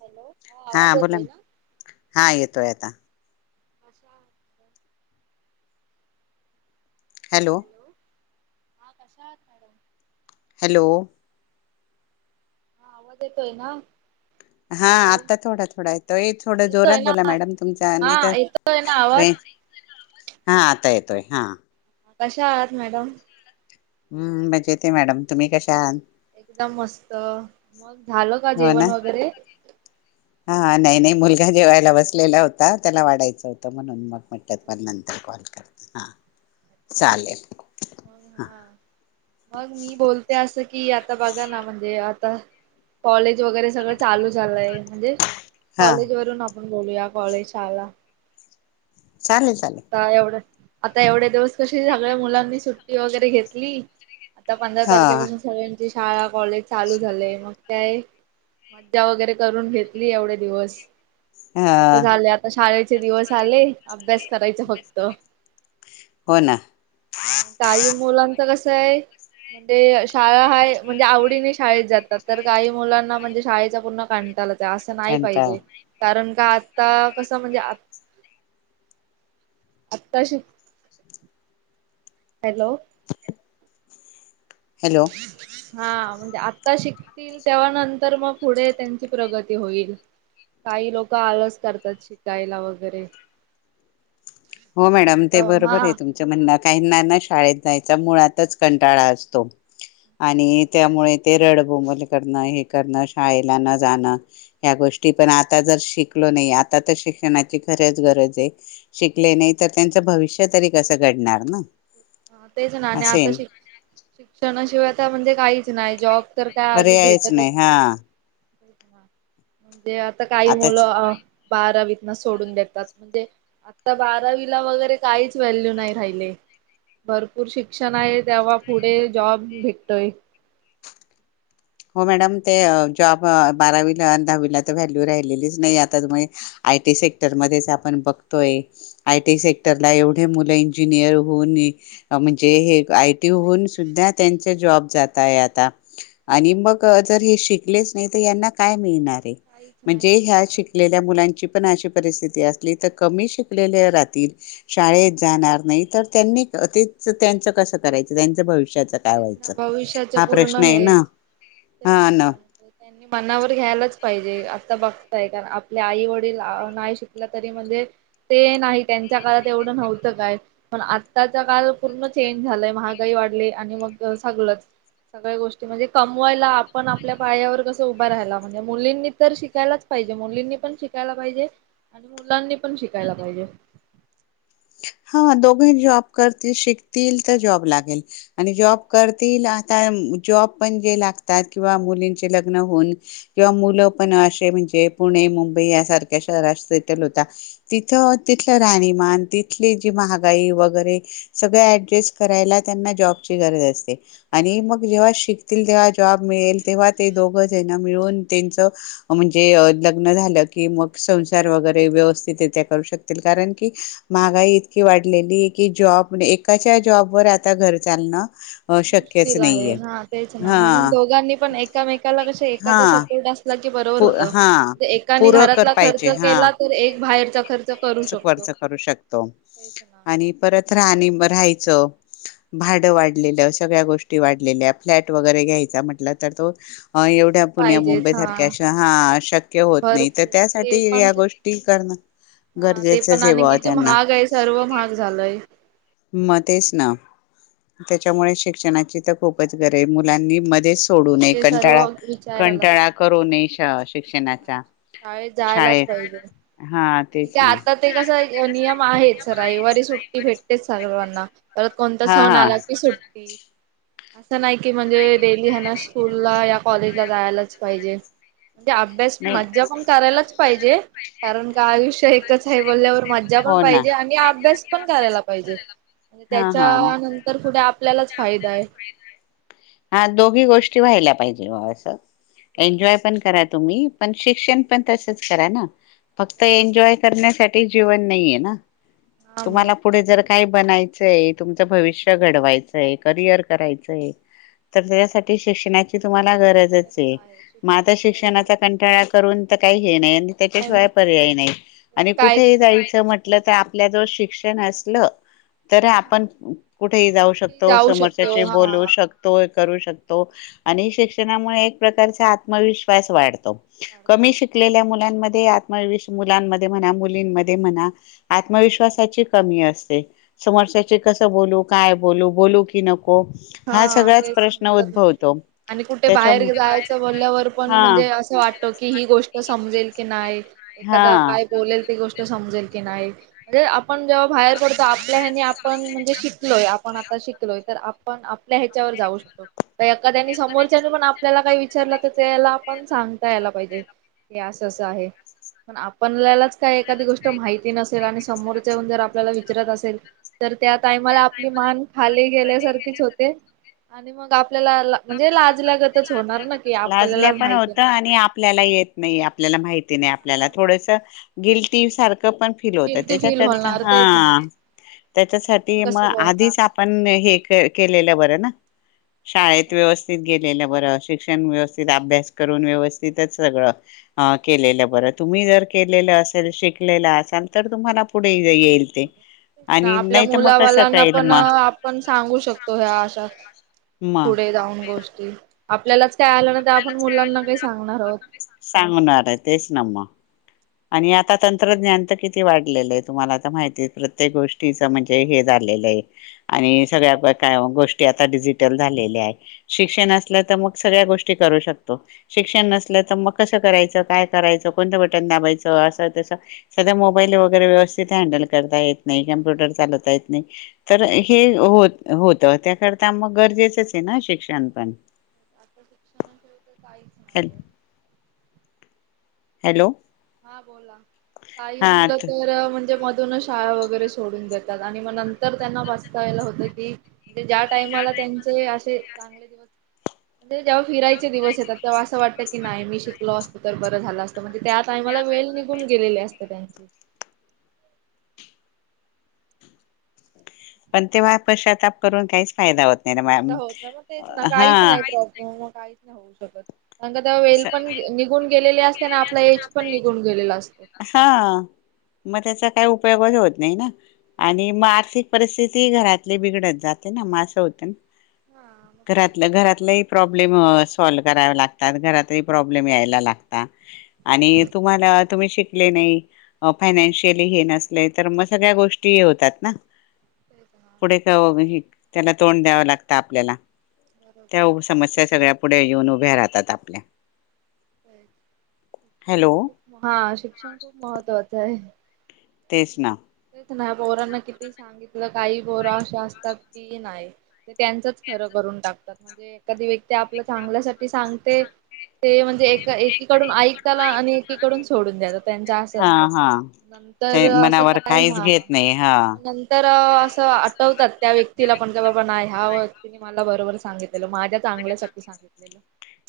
Hello हा आवाज बोला येतोय ना, हा येतोय आता. अशा [unintelligible] हॅलो. हा कशा आहात मॅडम? हॅलो. हा आवाज येतोय ना? हा, हॅलो आत्ता थोडा थोडा येतोय थोडं येतोय जोरात ना बोला मॅडम तुमच्या नाही तर हा येतोय ना आवाज? रेंज हा आता येतोय हा. कशा आहात मॅडम? हम्म मजेत हे मॅडम तुम्ही कशा आहात? एकदम मस्त मग झालं का हो ना जेवण वगैरे. हा, नाही, नाही मुलगा जेवायला बसलेला होता त्याला वाढायचं होतं म्हणून मग म्हंटलं नंतर कॉल हा हा चालेल मग हा मग मी बोलते असं कि आता बघा ना, म्हणजे आता कॉलेज वगैरे सगळं चालू झालंय म्हणजे हा कॉलेज वरून आपण बोलूया, कॉलेज शाला. चालेल चालेल आता एवढं आता एवढ्या दिवस कशी सगळ्या मुलांनी सुट्टी वगैरे घेतली आता पंधरा हा तारखेपासून सगळ्यांची शाळा कॉलेज चालू झालेय मग काय मज्जा वगैरे करून घेतली एवढे दिवस. आता हा झाले आता शाळेचे दिवस आले. अभ्यास करायचा फक्त. हो हा, ना हा ताई मुलांच कसं हे म्हणजे शाळा हाय म्हणजे आवडीने शाळेत जातात. तर काही मुलांना म्हणजे शाळेचा पूर्ण कंटाळाच असं नाही कंटाळा पाहिजे कारण का आता कसं म्हणजे आत्ताशीक हॅलो. हॅलो. हां, म्हणजे आता शिकतील तेव्हा नंतर मग पुढे त्यांची प्रगती होईल. काही लोक आळस करतात शिकायला वगैरे हो मॅडम आता ते हा बरोबर आहे तुमच्या म्हणन आता काहीना शाळेत जायचा मुळातच कंटाळा असतो आणि त्यामुळे रड बोंबल करण हे करण शाळेला न जाणं या गोष्टी पण आता [unintelligible] नाही आता तर शिक्षणाची खरच गरज हे [unintelligible] ले नाही तर त्यांच भविष्य तरी कस घडणार ना? तेच ना आणि असे आता शिक शिक्षणाशिवाय म्हणजे काहीच नाही जॉब तर काय आजी पर्यायच भेटतच हा नाही. [unintelligible] म्हणजे आता काही आताच मुलं बारावीत सोडून देतात म्हणजे आता बारावीला वगैरे काहीच व्हॅल्यू नाही राहिले भरपूर शिक्षण आहे तेव्हा पुढे जॉब भेटतोय हो मॅडम ते जॉब बारावीला दहावीला तर व्हॅल्यू राहिलेलीच नाही आता त आय टी सेक्टर मध्येच आपण बघतोय आयटी सेक्टर ला एवढे मुलं इंजिनियर होऊन म्हणजे आयी सुधा त्यां जॉब जातय आ आणि मग जर हे शिकलेच नाही तर यांना काय मिळणार काहीच नाही म्हणजे ह्या भेटणार. शिकलेल्या मुलांची पण अशी परिस्थिती असते क श रा शणार नाही त्यां कसं करायचं त्यांच भविष्याच काय तेच ना व्हायचं भविष्याच हा पूर्ण प्रश्न आहे हेच ना तेच ना त्यांनी मनावर घ्यायलाच पाहिजे आता बघताय कारण आपले आई वडील नाही शिकला तरी म्हणजे ते नाही त्यांच्या काळात एवढं नव्हतं काय पण आत्ताच काल पूर्ण चेंज झालंय महागाई वाढली आणि मग सगळच सगळ्या गोष्टी म्हणजे कमवायला आपण आपल्या पायावर कसं उभं राहायला म्हणजे मुलींनी तर शिकायलाच पाहिजे हिजे मुलींनी पण शिकायला पाहिजे आणि मुलांनी पण शिकायला पाहिजे हा दोघे जॉब करतील शिकतील तर जॉब लागेल आणि जॉब तेच करतील जॉब पणे लागतात किंवा मुलीं लग् होन किंवा मु पणे चे पुणे मुंबई या सारख्या शहर सटल होता तिथ तिथलं राणीमान जी महागाई वगैरे सगळ ऍडजस्ट करायला त्यांना जॉबची गरज असते आणि काय मग जेव्हा शिक तेव्हा जॉब मिळेल तेव्हा ते दोघ जना मिळून त्यांच म्हणजे लग्न झालं क मग संसार वगैरे व्यवस्थित रित्या करू शकतील कारण की महागाई इतकी वाढलेली कि जॉब म्ह एकाच्या जॉबवरर आता घर चालणं शक्यच मुश्किल आहे नाहीये हा तेच ना हा म्हणून दोघांनी पण एकामेकाला क हा एकाचा सपोर्ट असला बरोबर पु हा होत एका पूरकर घरात खर्च केला तर एक बाहेर वर्च करू शकतो तेच ना आणि परत राह राहायचं भाडं वाढलेलं सगळ्या गोष्टी वाढलेल्या फ्लॅट वगैरे घ्यायचा म्हटलं तर तो अ पैसे एवढ्या पुण्या पाहिजेच मुंबई सारख्या हा अशा हा शक्य होत नाही तर भरपूर ते त्यासाठी पण या गोष्टी करण हा ते पण आणि किती महाग आहे सर्व महाग झालंय म तेच ना त्याच्यामुळे शिक्षणाची तर खूपच गर मुलांनी मध्येच सोडू नये हे सर्व कंटाळा विचारायलाच कंटाळा करू नये शिक्षणाचा शाळेत शाळ हा तेच का ना आता ते कसा नियम आहेच रविवारी सुट्टी भेटते सर्वांना परत कोणता हा सण हा आला की सुट्टी असं नाही की म्हणजे डेली ह ना स्कूलला या कॉलेजला जायलाच पाहिजे म्हणजे अभ्यास नाही मज्जा पण करायलाच पाहिजे कारण का आयुष्य एकच आहे बोलल्यावर मज्जा पण हो ना पाहिजे आणि अभ्यास पण करायला पाहिजे आणि पाहिजे हा हा त्याच्या नंतर कुठे आपल्यालाच फायदा आहे हा दोघी गोष्टी व्हायल्या पाहिजे बा असं एन्जॉय पण करा तुम्ही पण शिक्षण पण तसच करा ना फक्त एन्जॉय करण्यासाठी जीवन नाहीये ना हा मग तुम्हाला ते पुढे जर काय बनायचं तुमचं भविष्य घडवायचंय करियर करायचंय तर त्याच्यासाठी शिक्षणाची तुम्हाला गरजच गरज आहे मग आता शिक्षण पाहिजे शिक्षणाचा कंटाळा करून का नाही त्याच्याशिवाय पर्याय नाही आणि काय कुठे जायच म्ह लं तर आपल्या ज शिक्षण असलं तर आपण कुठेही जाऊ कुठे शकतो जाऊ समोरच्याशी शकतो हा बोलवू शकतो करू शकतो आणि शिक्षणामुळे एक प्रकारचा आत्मविश्वास वाढतो कमी काढतो शिकलेल्या मु मुलांमध्ये आत्मविश मुलांमध्ये म्हणा मुलींमध्ये म्हणा आत्मविश्वासाची कमी असते ते समोरश्याशी कसं बोलू काय बोलू बोलू कि नको हाच हा हाच तेच प्रश्न समजत नाही. उद्भवतो आणि कुठे त्याच्या बाहेर जायचं बोलल्यावर पण हा म्हणजे असं वाटत कि ही समजेल की नाय हा एखादा काय बोलेल ती गोष्ट समजेल म्हणजे आपण जेव्हा बाहेर पडतो आपल्या ह्यांनी आपण म्हणजे शिकलो आपण आता शिकलोय तर आपण आपल्या ह्याच्यावर जाऊ शकतो तर एखाद्यानी समोरच्याने पण आपल्याला काही विचारला तर त्याला पण सांगता यायला पाहिजे कि असं असं आहे पण आपणल्यालाच एखादी गोष्ट माहिती नसेल आणि समोरचे येऊन जर आपल्याला विचारत असेल तर त्या टायमाला आपली मान खाली गेल्यासारखीच होते आणि मग आपल्याला म्हणजे लाजल्यागतच होणार ना की आपल्याला लाजल्या पण माहिती होत नाही काय. आणि आपल्याला पण येत नाही आपल्याला माहित नाही आपल्याला थोडस गिल्टी सारखं पण फील होतं गिल्टी फील त्याच्याकरता होणार तेच ना हा आपण त्याच्यासाठी मग कसं बोलणार आधीच आपण हे केल केलेलं बरं ना तेच शाळेत ना. व्यवस आपल्याला बर शिक्षण व्यवस्थित अभ्यास करुन व्यवस्थितच सगळं ह केलेलं बरं तुम्ही जर केलेल असेल शिकलेल असाल तर तुम्हाला पुढे ये येईल ते आणि आपल्या नाही तर मग आपल्या कसं मुलावालांना काईल पण अ मग मुलाबाळांना पण आपण सांगू शकतो ह्या अशा मा पुढे गोष्टी आपल्यालाच काही आल्या नाही तर आपण मुलांना काय सांगणार आहोत सांगणार तेच ना मग आणि आता तंत्रज्ञान तर किती वाढलेलंय तुम्हाला आता माहिती प्रत्येक गोष्टी तिच म्हणजे हे झालेलं हे आणि सगळ्या तर गोष्टी आता डिजिटल झालेल्या आहे शिक्षण असलं तर मग सगळ्या गोष्टी करू शकतो शिक्षण नसल तर मग कस करायचं काय करायचं कोणतं बटन दाबायच त असं तस सध्या मोबाईल वगैरे व्यवस्थित हँडल करता ये नाही कॉम्प्युटर चालवता येत नाही तर हे हो होतं त्याकरता मग गरजेचंच हे ना शिक्षण पण आता शिक्षणाशिवाय तर काही हल हॅलो हा बोला काही हा मुलं त तर म्हणजे म पूर्ण शाळा वगैरे सोडून देतात आणि मग नंतर त्यांना वाचतायला होतं की ज्या टाईमाला त्यांचे असे चांगले दिवस म्हणजे जेव्हा फिरायचे दिवस येतात तेव्हा असं वाटतं की नाही मी शिकलो असतो तर बरं झालं असतं म्हणजे त्या टाईमाला वेळ निघून गेलेली असते त्यांची पण तेव्हा पश्चाताप करून काहीच फायदा होत नाही ना काहीदा मॅम होत नाही ना मग तेच ना हा काहीच नाही प्रॉब्लेम मग काहीच नाही होऊ शकत तेव्हा वेल स पण निघून गेलेली असते आणि आपला एज पण निघून गेलेला असतो ह मर काही उपयोगच होत नाही ना आणि मग आर्थिक परिस्थिती घरातली बिघडत जाते ना मग असं होतं हा मग तेच. घरातल्या घरातल्याही प्रॉब्लेम अ सॉल्व कराव ला अन घरातही प्रॉब्लेम यायला लागता आणि तुम्हांला तुम्ही शिकले नाही फायनानशियली हे नसले तर मग सगळ्या गोष्टी हे होतात ना तेच ना पुढे काय होईल त्याला तोंड द्यावं लागतं आपल्याला त्या बरोबर अ समस्या सगळ्या पुढे येऊन उभ्या राहतात आपल्या शिक्षण हॅलो खूप हा शिक्षण खूप महत्वाच आहे तेचना नाय पोरांना किती सांगितलं काही पोरा अशे असतात की नाय ते त्यांचच खरं करू टाकतात म्हणजे एखादी व्यक्ती आपल्या चांगल्यासाठी सांगते ते एक एकीकडून ऐकताना आणि एकीकडून सोडून द्याच त्यांच असं हा असतं हा नंतर ते असं मनावर काय काहीच हा घेत नाही हा नंतर असं आठवतात त्या व्यक्तीला पण की बाबा नाही ह्या व्यक्तीनी मला बरोबर सांगितलेलं माझ्या चांग चांगल्यासाठी सांगितलेलं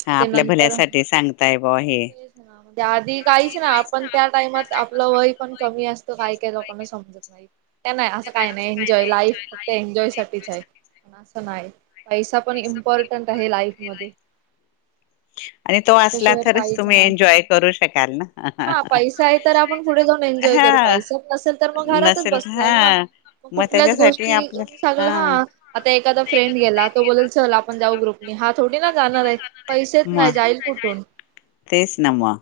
हा ते आपल्या नंतर भल्यासाठी सांगताय बा हे तेच ना आधी काहीच ना आपण त्या टाइमात आपलं वय पण कमी असतं काय काय लोकांना समजत नाही नाही असं काही नाही एन्जॉय लाईफ एन्जॉय साठीच आहे पण असं नाही पैसा पण इम्पॉर्टंट आहे लाईफ मध्ये [inaudible] आणि [inaudible] तो असला तरच तुम्ही करू एन्जॉय करू शकाल ना हा पैसेच नसेल तर मग घरातच नसेल बसताय ना हा मग कुठल्याच गोष्टी सांगल हा आता एखादा फ्रेंड गेला तो बोलेल चल आपण जाऊ ग्रुपने हा थोडी ना जाणार आहे पैसेच नाही मग जाईल कुठून तेच ना मग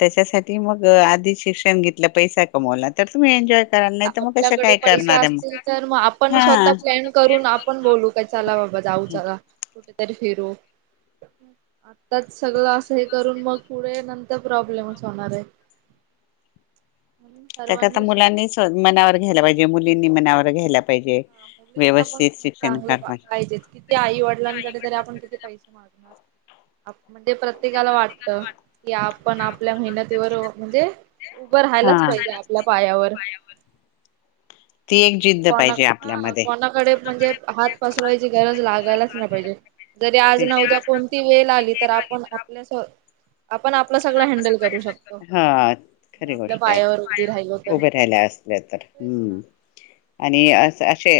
त्याच्यासाठी तर मग आधी शिक्षण घेतलं पैसा कमवला तर तुम्ही एन्जॉय कराल नाही तर मग कसं आपल्याकडे काय पैसे करणार आहे असतील तर मग आपण हा स्वतः प्लॅन करून आपण बोलू का चला बाबा जाऊ च कुठेतरी फिरू आत्ताच सगळ असं हे करून मग पुढे नंतर प्रॉब्लेमच होणार आहे त्याकरता सर्वांनी शिक मुलांनी मनावर घ्यायला पाहिजे मुलींनी मनावर घ्यायला पाहिजे हा मुलींना पण व्यवस्थित शिक्षण चांगलं कर पाहिजे किती आई वडिलांकडे तरी आपण किती पैसे समाज अस म्हणजे प्रत्येकाल वाटतं की आपण आपल्या मेहनतीवर म्हणजे उभं राहायलाच हा पाहिजे आपल्या पायावर ती एक जिद्द कोणा पाहिजे हा आपल्यामध्ये कोणाकडे म्हणजे हात पसरवायची गरज लागायलाच नाही पाहिजे जरी आज ना उद्या कोणती वेळ आली तर आपण आपल्यास आपण आपलं सगळ हँडल करू शकतो हा म्हणजे खरी आपल्या गोष्ट पायावर उभी राहिलो आहे तर उभे राहिला असले तर तेच हम्म ना आणि अस असे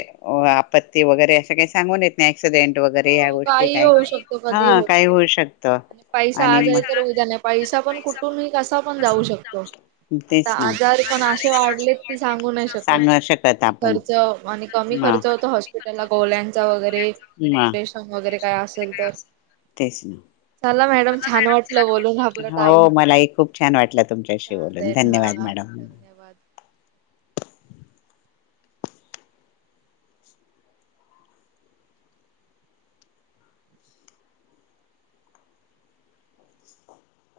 आपत्ती वगैरे असं काही सांगून येत नाही एक्सीडेंट वगैरे या हो गोष्टी काही होऊ शकतो कधी हा काही शकतो. होऊ शकत पैसा आणि आज म आहे तर उद्या नाही पैसा पण कुठूनही कसा पण जाऊ शकतो आता तेच ना आजार पण असे थांबवू नाही शकत सांग शकत आपण हमखर्च आणि कमी खर्च होत हॉस्पिटलला गोळ्यांचा व हम् श वगैरे काय असेल तर तेच ना चला मॅड म छान वाटलं बोलून आपलं टाईम हो मलाही खूप छान वाटलं तुमच्याशी बोलून चालेल धन्यवाद हा मॅडम धन्यवाद